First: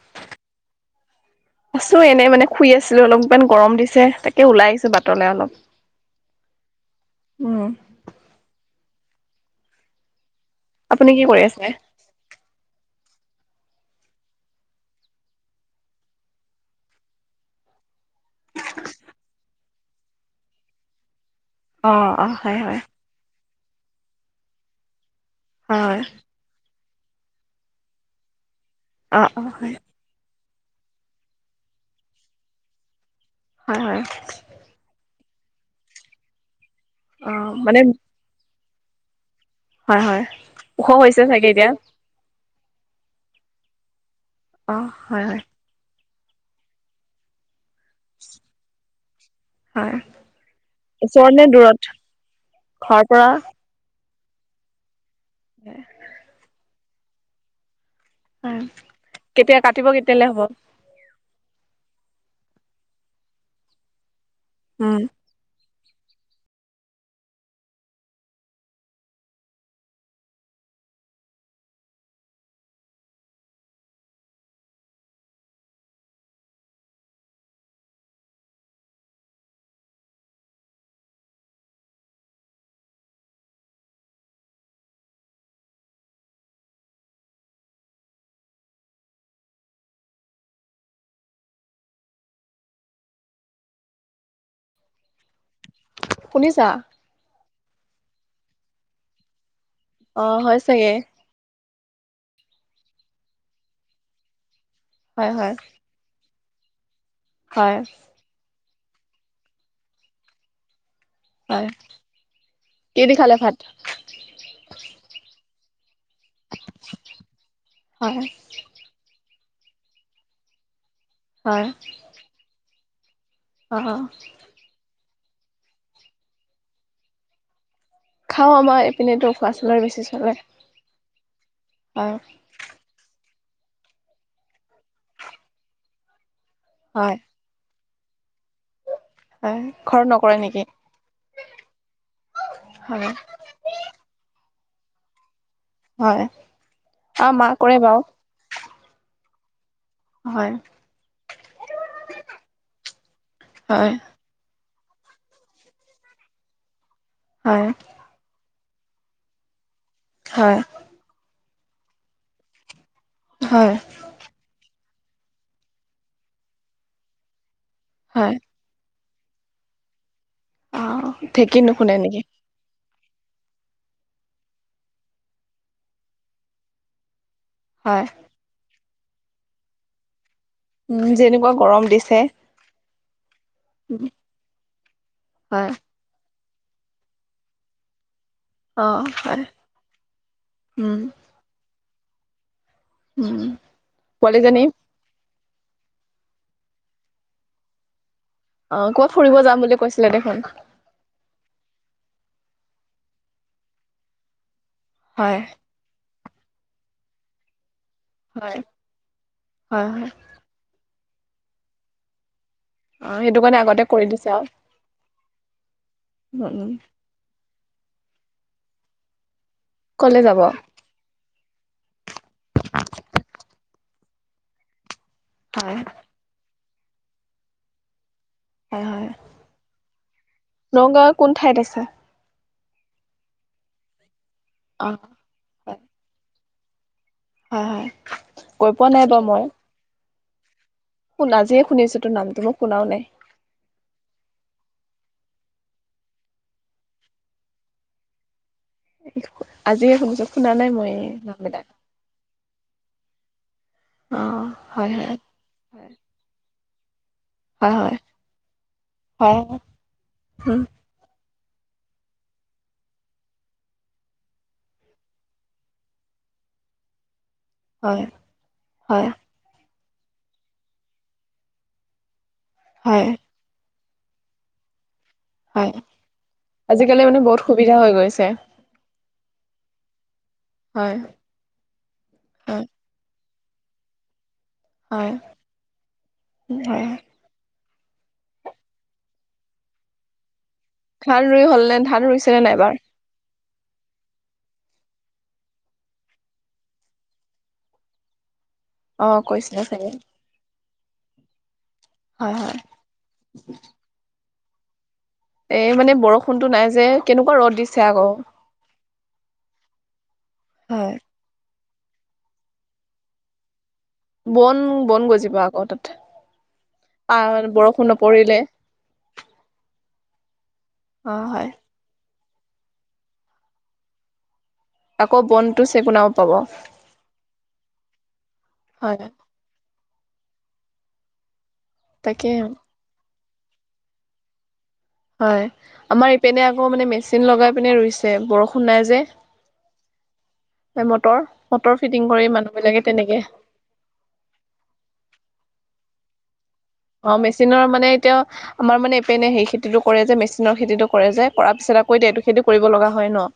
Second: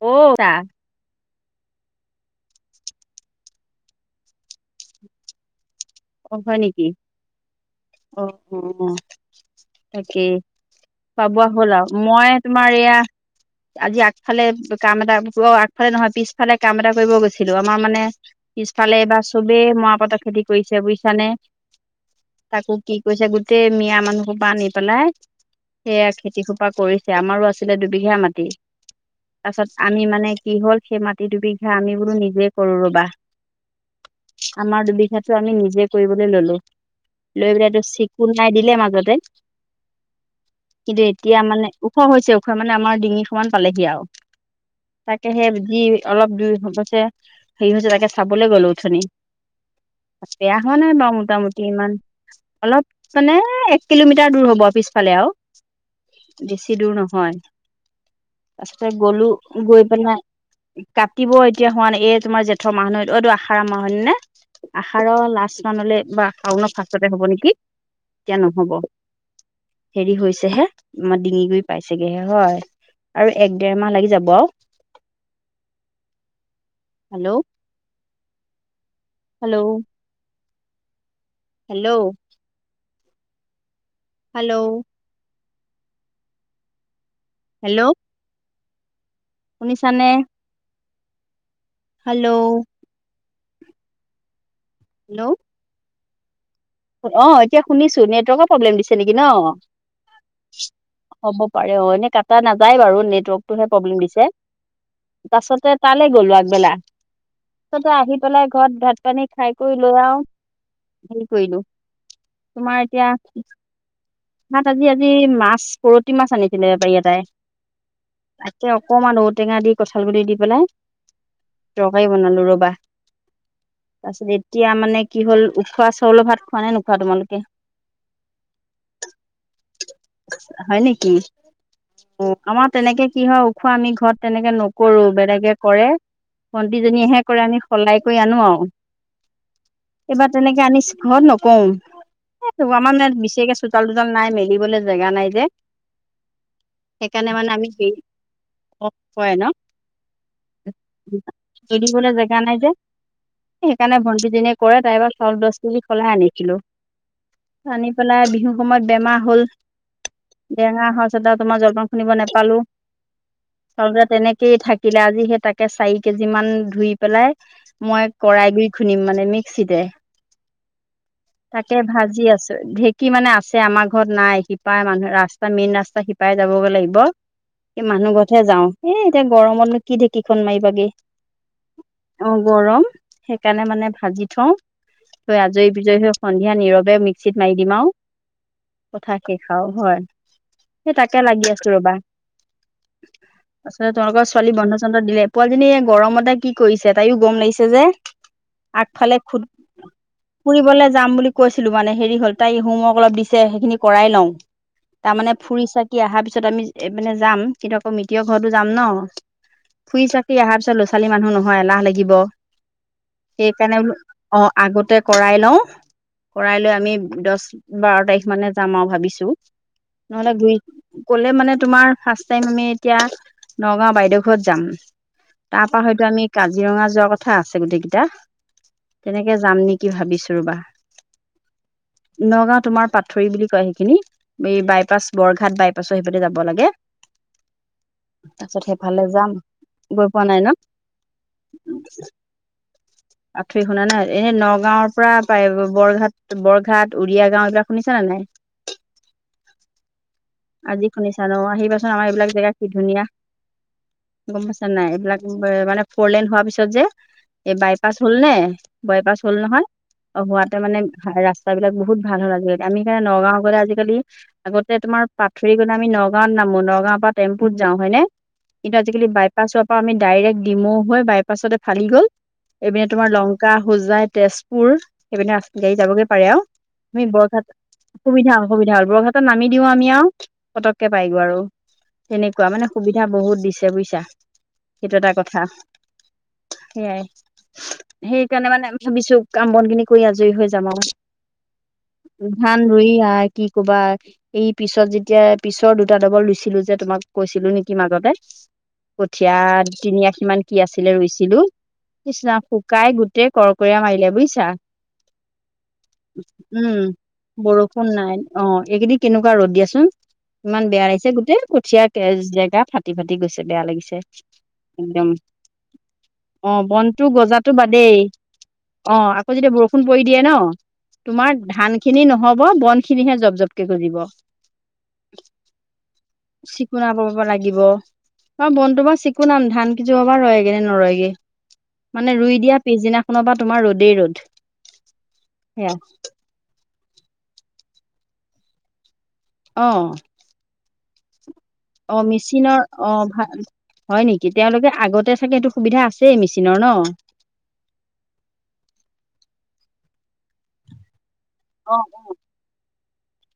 অ। আছো এনেই মানে শুই আছিলো অলপমান গৰম দিছে তাকে ওলাই আহিছো বাটলৈ অলপ। অ হয় নেকি। উম। অ তাকে। আপুনি কি খোৱা কৰি বোৱা আছে হ'ল আৰু মই তোমাৰ এয়া। আজি আগফালে কাম এটা প আগফালে নহয় পিছফালে কাম এটা কৰিব গৈছিলো আমাৰ মানে। পিছফালে এইবাৰ চবেই মৰা পাতৰ খেতি কৰিছে বুজিছানে। অ অ। হয় তাকো হয় কি কৰিছে গোটেই মিয়া মানুহ হোপা আনি পেলাই হয় হয় সেয়া খেতি খোপা কৰিছে। আমাৰো আছিলে দুবিঘা মাটি অ অ হয় তাৰপিছত আমি মানে। কি হ'ল সেই মাটি দুবিঘা আমি বোলো নিজে কৰো ৰবা। হয় হয়। আমাৰ দুবিঘাটো আমি নিজে কৰিবলৈ ললো অ লৈ মানে পেলাইটো চিকুনাই দিলে মাজতে। হয় হয় ওখ কিন্তু হৈছে এতিয়া চাগে মানে ওখ হৈছে ও। খ মানে আমাৰ ডিঙি সমান পালেহি আৰু অ হয় তাকে হয় সেই যি। অলপ দুইছে সেই হৈছে তাকে চাবলে গলো উঠনী। হয় বেয়া হোৱা নাই বাৰু ওচৰত নে মোটামুটি দূৰত ইমান। অলপ ঘৰৰ পৰা মানে এক কিলোমিটাৰ দূৰ হ'ব আৰু পিছফালে আও। দূৰ নহয় তাৰপিছতে গলো কেতিয়া গৈ কাটিব পেলাই কেতিয়ালৈ হ'ব কাটিব। এতিয়া হোৱা নাই এই তোমাৰ জেঠৰ মাহ এইটো আহাৰৰ মাহ হয়নে উম আহাৰৰ লাষ্ট। [unintelligible] বা শাউনৰ ফাতে হ'ব নেকি? এতিয়া নহ'ব। হেৰি হৈছেহে আমাৰ ডিঙি গুৰি পাইছেগেহে হয়। আৰু এক দেৰ মাহ লাগি যাব আও। Hello hello. Hello. Hello. Hello. শুনি চানে! হেল্ল'। হেল্ল'। শুনিছা অ এতিয়া শুনিছো নেটৱৰ্কৰ প্ৰব্লেম দিছে নেকি ন। অ হয় চাগে হ'ব পাৰে অ এনে ক। টা নাযায় বাৰু নেটৱৰ্কতটোহে প্ৰব্লেম দিছে হয় হয় তাছতে তালৈ গ'লো আগবেলা। হয় পছতে আহি পেলাই ঘৰত ভাত পানী খাই কৰি লৈ আও। কৰিলো হয় তোমাৰ কি এতিয়া। দি খালে ভাত তাত আজি আজি মাছ পৰতি মাছ আনিছিলে বেপাৰি এটাই। হয় তাকে অকমান ৰ'দ। ঔ টেঙা দি কঁঠাল গ দি পেলাই হয় তৰকাৰী বনালো ৰবা। অ তাৰপিছত এতিয়া মানে কি হ'ল উখোৱা চাউলৰ ভাত খোৱা নে নোখোৱা তোমালোকে খাওঁ আমাৰ এপিনেতো উখোৱা চাউলৰ বেছি চলে হয় অ আমাৰ তেনেকে কি হয়? ওখোৱা আমি ঘৰত তেনেকে নকৰো বেলেগে কৰে হয় ভন্তিজনীয়েহে কৰে আমি সলাই কৰি আনো আৰু হয় ঘৰত এইবাৰ নকৰে তেনেকে নেকি? আনি ঘৰত নকওঁ, এই তোমাৰ মানে হয় বিশেষকে চোতাল- তোতাল নাই মেলিবলে জেগা নাই যে হয় অ সেইকাৰণে মা মানে আমি কৰে হেৰি বাৰু হয়। [inaudible] মেলিবলে জেগা নাই যে, হয় সেইকাৰণে ভণ্টিজনীয়ে কৰে তাইপৰা চাউল দছ কেজি সলাই আনিছিলোঁ। হয় আনি পেলাই বিহু সময়ত বেমাৰ হল, হয় বেমাৰ হোৱাৰ পাছত তোমাৰ জলপান খুন্দিব নেপালোঁ। হয় [unintelligible] তেনেকেই থাকিলে, আজি সেই তাকে চাৰি কেজি মান ধুই পেলাই মই হয় কৰা়ই গুৰি খুন্দিম মানে মিক্সিতে। অ ঢেঁকী তাকে নুশুনে নেকি ভাজি আছোঁ, ঢেক কি মানে আছে আমাৰ ঘৰত নাই শিপাই মানুহ ৰাস্তা মেইন ৰাস্তা শিপাই যাবগৈ লাগিব। হয় মানুহ ঘতহে যাওঁ, এই এতিয়া গৰমতনো কি ঢেকি ফোন মাইবাগে। উম যেনেকুৱা গৰম দিছে অ গৰম। সেইকাৰণে মানে ভাজি থওঁ, হয় আজৰি বিজৰি হৈ সন্ধিয়া নীৰৱে মিক্সিত মাৰি দিম আও। অ কথা হয় সেখাওঁ হয়, উম সেই তাকে লাগি আছোঁ ৰবা। উম তাৰপাছত তোমালোকৰ ছোৱালী পোৱালীজনী বন্ধ- চন্ধ দিলে? পোৱালজনীয়ে গৰমতে কি কৰিছে তাইও গৰম লাগিছে যে। অ কত ফুৰিব যাম বুলি কৈছে? ফুৰিবলে যাম বুলি কৈছিলো, মানে হেৰি হ'ল তাই হোমৱৰ্ক অলপ দিছে সেইখিনি কৰাই লওঁ। তাৰমানে হয় ফুৰি চাকি অহাৰ পিছত আমি মানে যাম, কিন্ত মিটিৰৰ ঘৰতো হয় যাম ন, হয় ফুৰি হয় চাকি অহাৰ পিছত ল'ৰা ছোৱালী মানুহ নহয় এলাহ লাগিব। অ সেইটো কাৰণে সেইকাৰণে আগতে বোলো কৰি দিছে। অ আৰু আগতে কৰাই লওঁ, উম, কৰাই উম। লৈ আমি দছ বাৰ তাৰিখ মানে যাম আও, ভাবিছো কলে নহ'লে যাব ঘুই গলে মানে তোমাৰ ফাৰ্ষ্ট টাইম আমি এতিয়া নগাঁও বাইদেউ ঘৰত যাম। তাৰ হয় পা হয়তো আমি কাজি ৰঙা যোৱাৰ কথা আছে গোটেই কেইটা। হয় হয় তেনেকে যাম নেকি ভাবিছোঁ ৰ'বা। নগাঁৱৰ কোন ঠাইত আছে নগাঁত তোমাৰ পাথৰি বুলি কয় সেইখিনি এই অ বাইপাছ বৰঘাট হয় বাইপাছৰ সেই ফালে যাব লাগে। হয় হয় তাৰপাছত গৈ পোৱা নাই সেইফালে বাৰু যাম মই গৈ পোৱা নাই ন। শুন আজিয়ে শুনিছো তোৰ নামটো মই শুনাও নাই। আঠৈ শুনা নাই এই নগাঁওৰ পৰা বাই বৰঘাট বৰঘাট উৰিয়া গাওঁ এইবিলাক শুনিছা নে নাই। [inaudible] আজিয়ে শুনছো। আজি শুনিছা ন, আহিবাচোন আমাৰ এইবিলাক জেগা কি ধুনীয়া, অ গম পাইছা নাই? হয় হয় এইবিলাক মানে ফ'ৰ লেন হোৱাৰ পিছত যে এই হয় বাইপাছ হয় হল নে, বাইপাছ হ'ল হয় নহয় অ হোৱাতোৱে উম মানে ৰাস্তা বিলাক বহুত ভাল হ'ল আজিকালি। আমি এতিয়া নগাঁও গ'লে আজিকালি আগতে তোমাৰ পাথৰি গ'লে আমি নগাঁওত নামো, নগাঁৱৰ পৰা টেম্পুত যাওঁ হয় নে? কিন্তু হয় আজিকালি বাইপাছত আমি ডাইৰেক্ট ডিমৌ হৈ বাইপাছতে ফালি গ'ল, এইপিনে তোমাৰ হয় লংকা হোজাই তেজপুৰ সেইপিনে হয় গাড়ী যাবগে পাৰে আও। আজিকালি আমি মানে বহুত বৰঘাট, সুবিধা হৈ গৈছে সুবিধা হল সুবিধা হ'ল বৰঘাটত নামি দিওঁ আমি আও পতককে হয় পাই গৈ আৰু। সেনেকুৱা মানে হয় সুবিধা বহুত দিছে বুইছা। সেইটো এটা হয় কথা হয় সেইয়াই। সেইকাৰণে মানে আমি ভাবিছোঁ কাম বনখিনি কৰি আজৰি হৈ য যাম আও। ধান ৰুই হ'ল নে ধান ৰুইছেনে নাই ধান এবাৰ ৰুই আ কি কবা এই পিছত যি এতিয়া পিছৰ দুটা ডবল ৰুইছিলো যে তোমাক কৈছিলো নেকি মাজতে। অ কঠীয়া কৈছিলে চাগে তিনিআশিমান কি আছিলে ৰুইছিলো। হয় কৃষ্ণা হয় শুকাই গোটেই কৰকীয়া মাৰিলে বুইছা। এই মানে বৰষুণতো নাই যে কেনেকুৱা উম ৰ'দ দিছে বৰষুণ আকৌ নাই অ সেইকেইদিন কেনেকুৱা ৰ'দ দিয়াচোন। ইমান বেয়া হয় লাগিছে গোটেই কঠীয়া জেগা ফাটি ফাটি গৈছে বেয়া লাগিছে। বন বন গজিবা আকৌ তাত অহ বনটো আহ গজাতো বা বৰষুণ দেই নপৰিলে অ আকৌ যেতিয়া বৰষুণ পৰি দিয়ে ন অ তোমাৰ হয় ধান খিনি নহব বন খিনিহে জপ জপকে গজিব আকৌ বনটো চেকুনাব পাব চিকুনা ব লাগিব। মই বনটো হয় চিকুনাম ধান যোৱা বাৰ ৰয়েগে নে নৰয়গে মানে ৰুই তাকে দিয়া পিছদিনাখনৰ পৰা তোমাৰ ৰ'দেই ৰ'দ। হয় সেয়া আমাৰ ইপিনে আকৌ মানে মেচিন লগাই পিনে ৰুইছে বৰষুণ নাই যে। অহ এ মটৰ মটৰ অহ ফিটিং কৰি মানুহ মেচিনৰ বিলাকে অ তেনেকে ভাল হয় নেকি তেওঁলোকে আগতে চাগে সেটো সুবিধা আছেই মেচিন অহ মেচিনৰ মানে এতিয়া আমাৰ মানে এপেনে সেই খেতিটো কৰে যে মেচিনৰ খেতিটো কৰে যে। কৰাৰ অ পিছত আকৌ অ এইটো খেতি কৰিব লগা হয় ন।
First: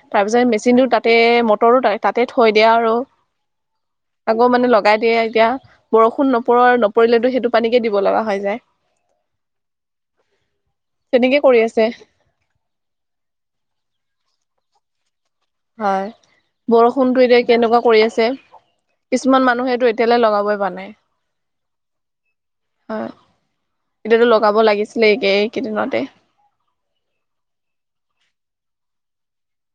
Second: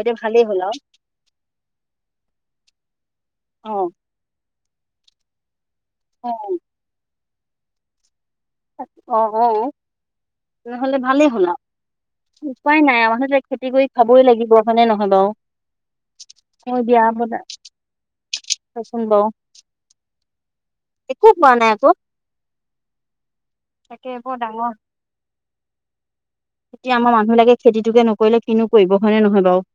এতিয়া তাৰ ভালেই পিছত হ'ল আৰু মেচিনটো তাতে মটৰো তাতে থৈ দিয়া আৰু। অহ আকৌ মানে লগাই দিয়ে এতিয়া বৰষুণ নপৰ নপৰিলেতো সেইটো পানী কে দিব লগা হয়। অহ তেনেহলে ভালেই তেনেকে হ'ল আও কৰি আছে উপাই নাই মানুহটোৱে খেতি কৰি খাবই লাগিব। হয় নে নহয় বাও। হয় বৰষুণটো এতিয়া কেনেকুৱা কৰি আছে। চাচোন বাৰু কিছুমান মানুহে এইটো এতিয়ালৈ লগাবই পৰা নাই। একো পোৱা নাই আকৌ হয়। তাকে এতিয়াতো বৰ লগাব ডাঙৰ লাগিছিলে এই এইকেইদিনতে এতিয়া আমাৰ মানুহ লাগে খেতিটোকে নকৰিলে কিনো কৰিব হয়নে নহয় বাও।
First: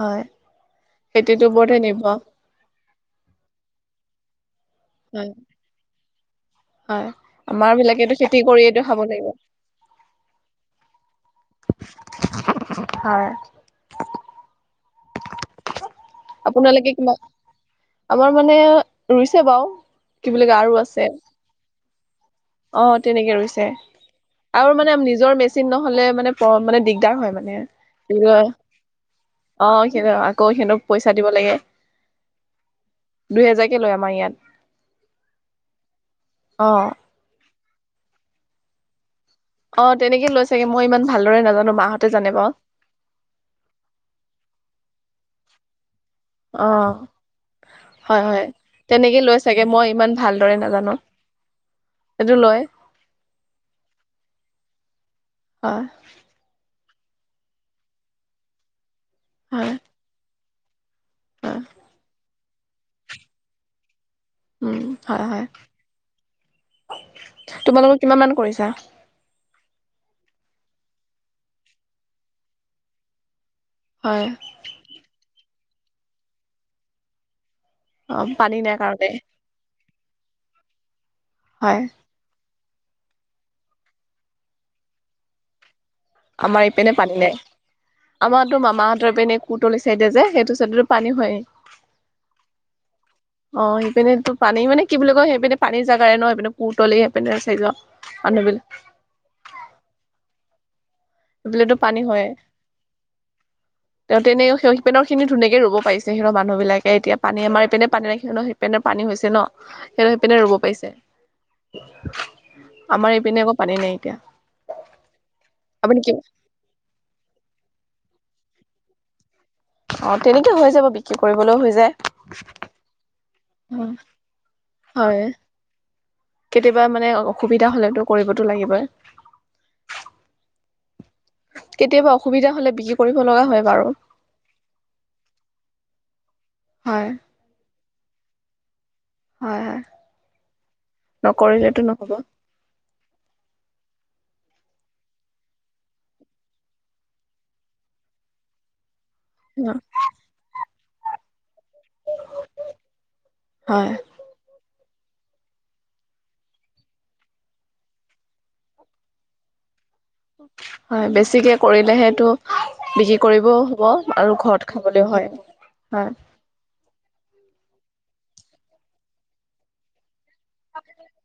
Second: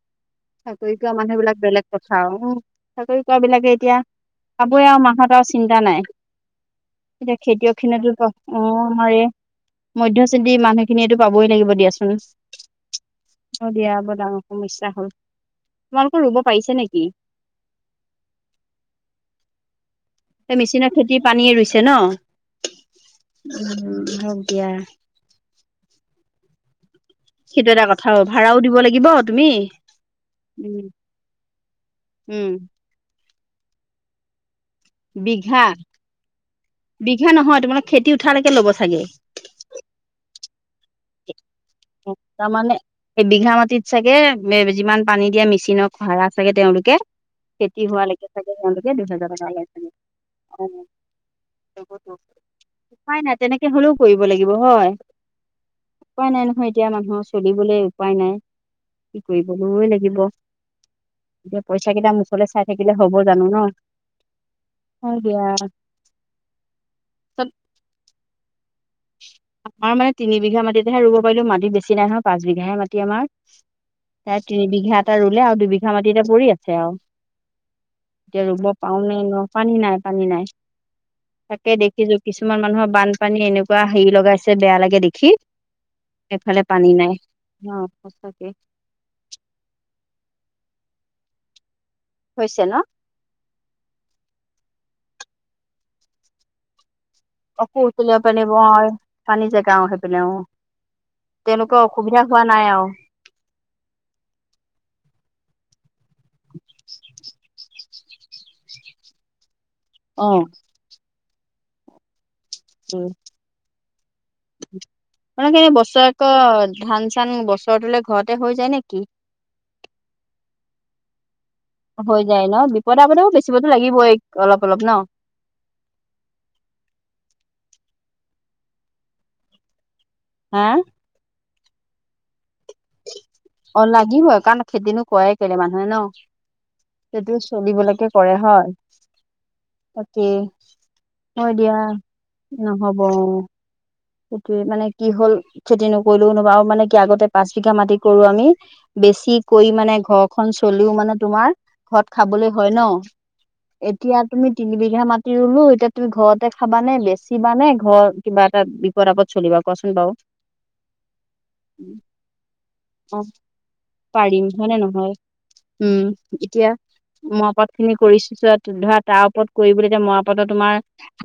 হয়। চাকৰি কৰা মানুহ খেতিটোৰ বিলাক ওপৰতহে বেলেগ নিৰ্ভৰ কথা আৰু উম চাকৰি কোৱা বিলাকে এতিয়া খাবৈ যা হয় মাহত আও চিন্তা নাই। হয় এতিয়া আমাৰ খেতিয়ক বিলাকেতো খিনতো ক খেতি অ কৰিয়েতো খাব আমাৰ লাগিব মধ্য শ্ৰেণীৰ মানুহ খিনিয়েটো পাবই লাগিব দিয়াচোন হয়, অহ দিয়া বৰ ডাঙৰ সমস্যা হ'ল। তোমালোকৰ ৰুব পাৰিছে আপোনালোকে নেকি কিমানা আমাৰ মানে ৰুইছে বাৰু কি বুলি এই মেচিনা খেতিৰ পানীয়ে ৰুইছে ন অহ তেনেকে ৰুইছে উম হওক দিয়া আৰু মানে নিজৰ মেচিন নহলে মানে প মানে দিগাৰ হয় মানে সেইটো এটা কথা কি বুলি কয় ভাড়াও দিব লাগিব তুমি অহ আকৌ উম, সিহঁতৰ পইচা দিব লাগে উম, দুহেজাৰকে লয় আমাৰ ইয়াত। বিঘা অ বিঘা নহয় তোমালোক খেতি উঠালৈকে ল'ব চাগে। অহ তেনেকে লৈ চাগে। মই ইমান ভালদৰে নাজানো মাহঁতে জানে বাৰু তাৰমানে এবিঘা মাটিত চাগে যিমান পানী দিয়া মেচিনক ভাড়া চাগে অ তেওঁলোকে খেতি হোৱা হয় লৈকে হয় চাগে তেওঁলোকে তেনেকে দুহোজাৰ লৈ টকা চাগে লয়। মই ইমান ভালদৰে নাজানো সেইটো লয় উপায় নাই তেনেকে হলেও কৰিব লাগিব হয়। হয় উপায় নাই নহয় এতিয়া মানুহৰ চলিবলৈ উপায় নাই কি কৰিব হয় ৰুবই লাগিব। হয় এতিয়া পইচা কেইটা মুখলৈ চাই থাকিলে হব জানো ন। উম হয় হয় পিছত তোমালোকৰ কিমান মান কৰিছা? আমাৰ মানে তিনি বিঘা মাটিতহে ৰুব পাৰিলো মাটি বেছি নাই নহয় পাঁচ বিঘাহে মাটি আমাৰ। হয় তাই তিনি বিঘা এটা ৰুলে আৰু দুবিঘা মাটি এতিয়া পৰি আছে আও। অ', এতিয়া পানী ৰুব নাই পাওঁ কাৰণে নে নোৱাৰে পানী নাই। পানী নাই তাকে হয় দেখিছোঁ কিছুমান মানুহৰ বানপানী এনেক- বা হেৰি লগাইছে বেয়া লাগে দেখি। আমাৰ ইপিনে পানী নাই অ সঁচাকে আমাৰতো মামাহঁতৰ পিনে কুতলি চাইদে যে সেইটো চাইডে পানী হয় হৈছে ন অ সেইপিনে টো পানী মানে কি বুলি কয় সেইপিনে পানীৰ জাগাৰে ন সেইপিনে পিনে পুতলি অসু উতলিয় পানী ব হয় পানী জেগাও সেই পিনে অ। বোলোতো তেওঁলোকৰ পানী অসুবিধা হয়ে হোৱা নাই আৰু তেতে এনেই সে পেনৰ খিনি ধুনীয়াকে ৰুব প। সিৰ মানুহবিলাক এতিয়া পানী আমাৰ এইপিনে পানী ৰাখি ন সেই পেনে পানী হৈছে ন। হেত অ সেইপিনে ৰুব পাইছে আমাৰ ইপিনে একো পানী নাইকিয়া। মান এনে বছৰেকত ধান চান বছৰটোলে ঘত দে হৈ যায় নেকি। অ তেনেকে হৈ যাব বিক্ৰী কৰিবলৈও হৈ যায়। যায় ন বিপদ আপদেও বেচিবতো লাগিবই অলপ অলপ ন হয় কেতিয়াবা মানে অসুবিধা হ'লেতো। কৰিবতো লাগিব। হা। কেতিয়াবা অসুবিধা হ'লে বিক্ৰী কৰিম। অ লাগিবৈ কাৰণ খেতিনো কৰাই কেলে মানুহে ন হয় সেইটো চলিবলৈকে। কৰে হয় হয় হয় বাকী। হয় নকৰিলেতো দিয়া নহ'ব নহ'ব। সেইটোৱে মানে কি হ'ল খেতি নকৰিলেও বা মানে কি আগতে পাঁচ বিঘা মাটি কৰো আমি। বেছি কৈ মানে ঘৰখন চলিও মানে তোমাৰ। ঘৰত খাবলৈ হয় ন হয় এতিয়া তুমি তিনিবধ। দিয়া মাতি ৰুলো এতিয়া তুমি ঘৰতে খাবা নে বেচিবা নে ঘৰ কিবা এটা বিপদ -আপদ চলিবা কোৱা চোন। হয় বেছিকে কৰিলেহেটো অ বিক্ৰী কৰিবও হ'ব আৰু পাৰিম হয় ঘৰত নে নহয় খাবলেও। হয়। উম হয় এতিয়া। মৰাপাত খিনি কৰিছা ধৰা তাৰ ওপৰত কৰিবলৈ এতিয়া মৰাপাতো তোমাৰ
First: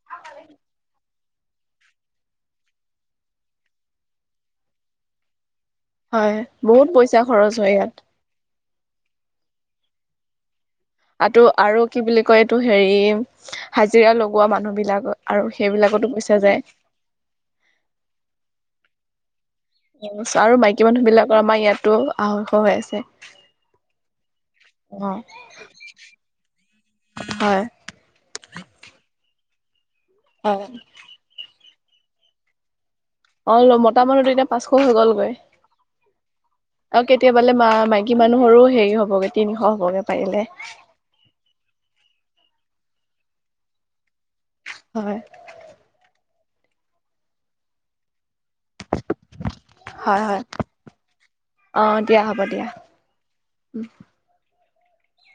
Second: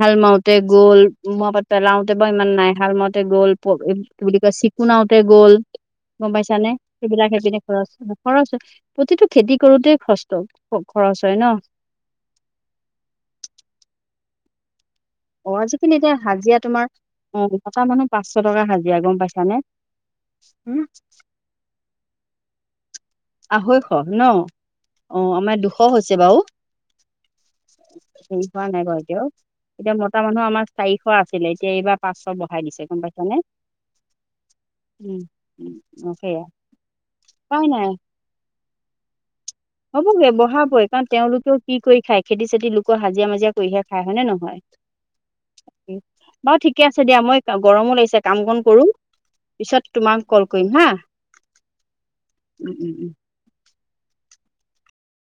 ভাল মাউট তে গ'ল মৰা পাত পেলাওঁতে ইমান নাই হালমাওতে গ'ল প কি বুলি কয় চিকুনাওতে গ'ল। হয় গমপাইছা নে বহুত পইচা সেইবিলাকেই পিনে হয় খৰচ ইয়াত খৰচ প্ৰতিটো খেতি কৰোতে কষ্ট। আৰুটো আৰু কি বুলি কয় এইটো হেৰি হাজিৰা লগোৱা মানুহ বিলাকত। অ আজি কালি এতিয়া হাজিৰা তোমাৰ অ মতা মানুহ পাঁচশ টকা হাজিৰা গম পাইছা নে। আৰু মাইকী মানুহ বিলাকৰ আমাৰ ইয়াতো আঢ়ৈশ হৈ আছে। আঢ়ৈশ ন অ আমাৰ দুশ হৈছে বাৰু। হয় স চানাইতউ। [unintelligible] এতিয়া মতা মানুহ হয় আমাৰ চাৰিশ আছিলে এতিয়া এইবাৰ পাঁচশ বঢ়াই দিছে গম পাইছ। অ মতা মানুহৰ এতিয়া পাঁচশ হৈ গ'লগৈ উম অ সেয়া আৰু কেতিয়াবালে উপাই মা নাই মাইকী। মানুহৰো হেৰি হ'বগৈ। হ'বগে বহাবৈ কাৰণ তেওঁলোকেও কি কৰি খায় খেতি -চেতি লোকৰ হাজিৰা -মাজিৰা কৰিহে খায়। হয় ন হয় নহয় বাৰু ঠিকে আছে দিয়া মই গৰমো লাগিছে। কাম কন কৰো পিছত হয় তোমাক হয় কল কৰিম হা। অ দিয়া হ'ব দিয়া। উম উম উম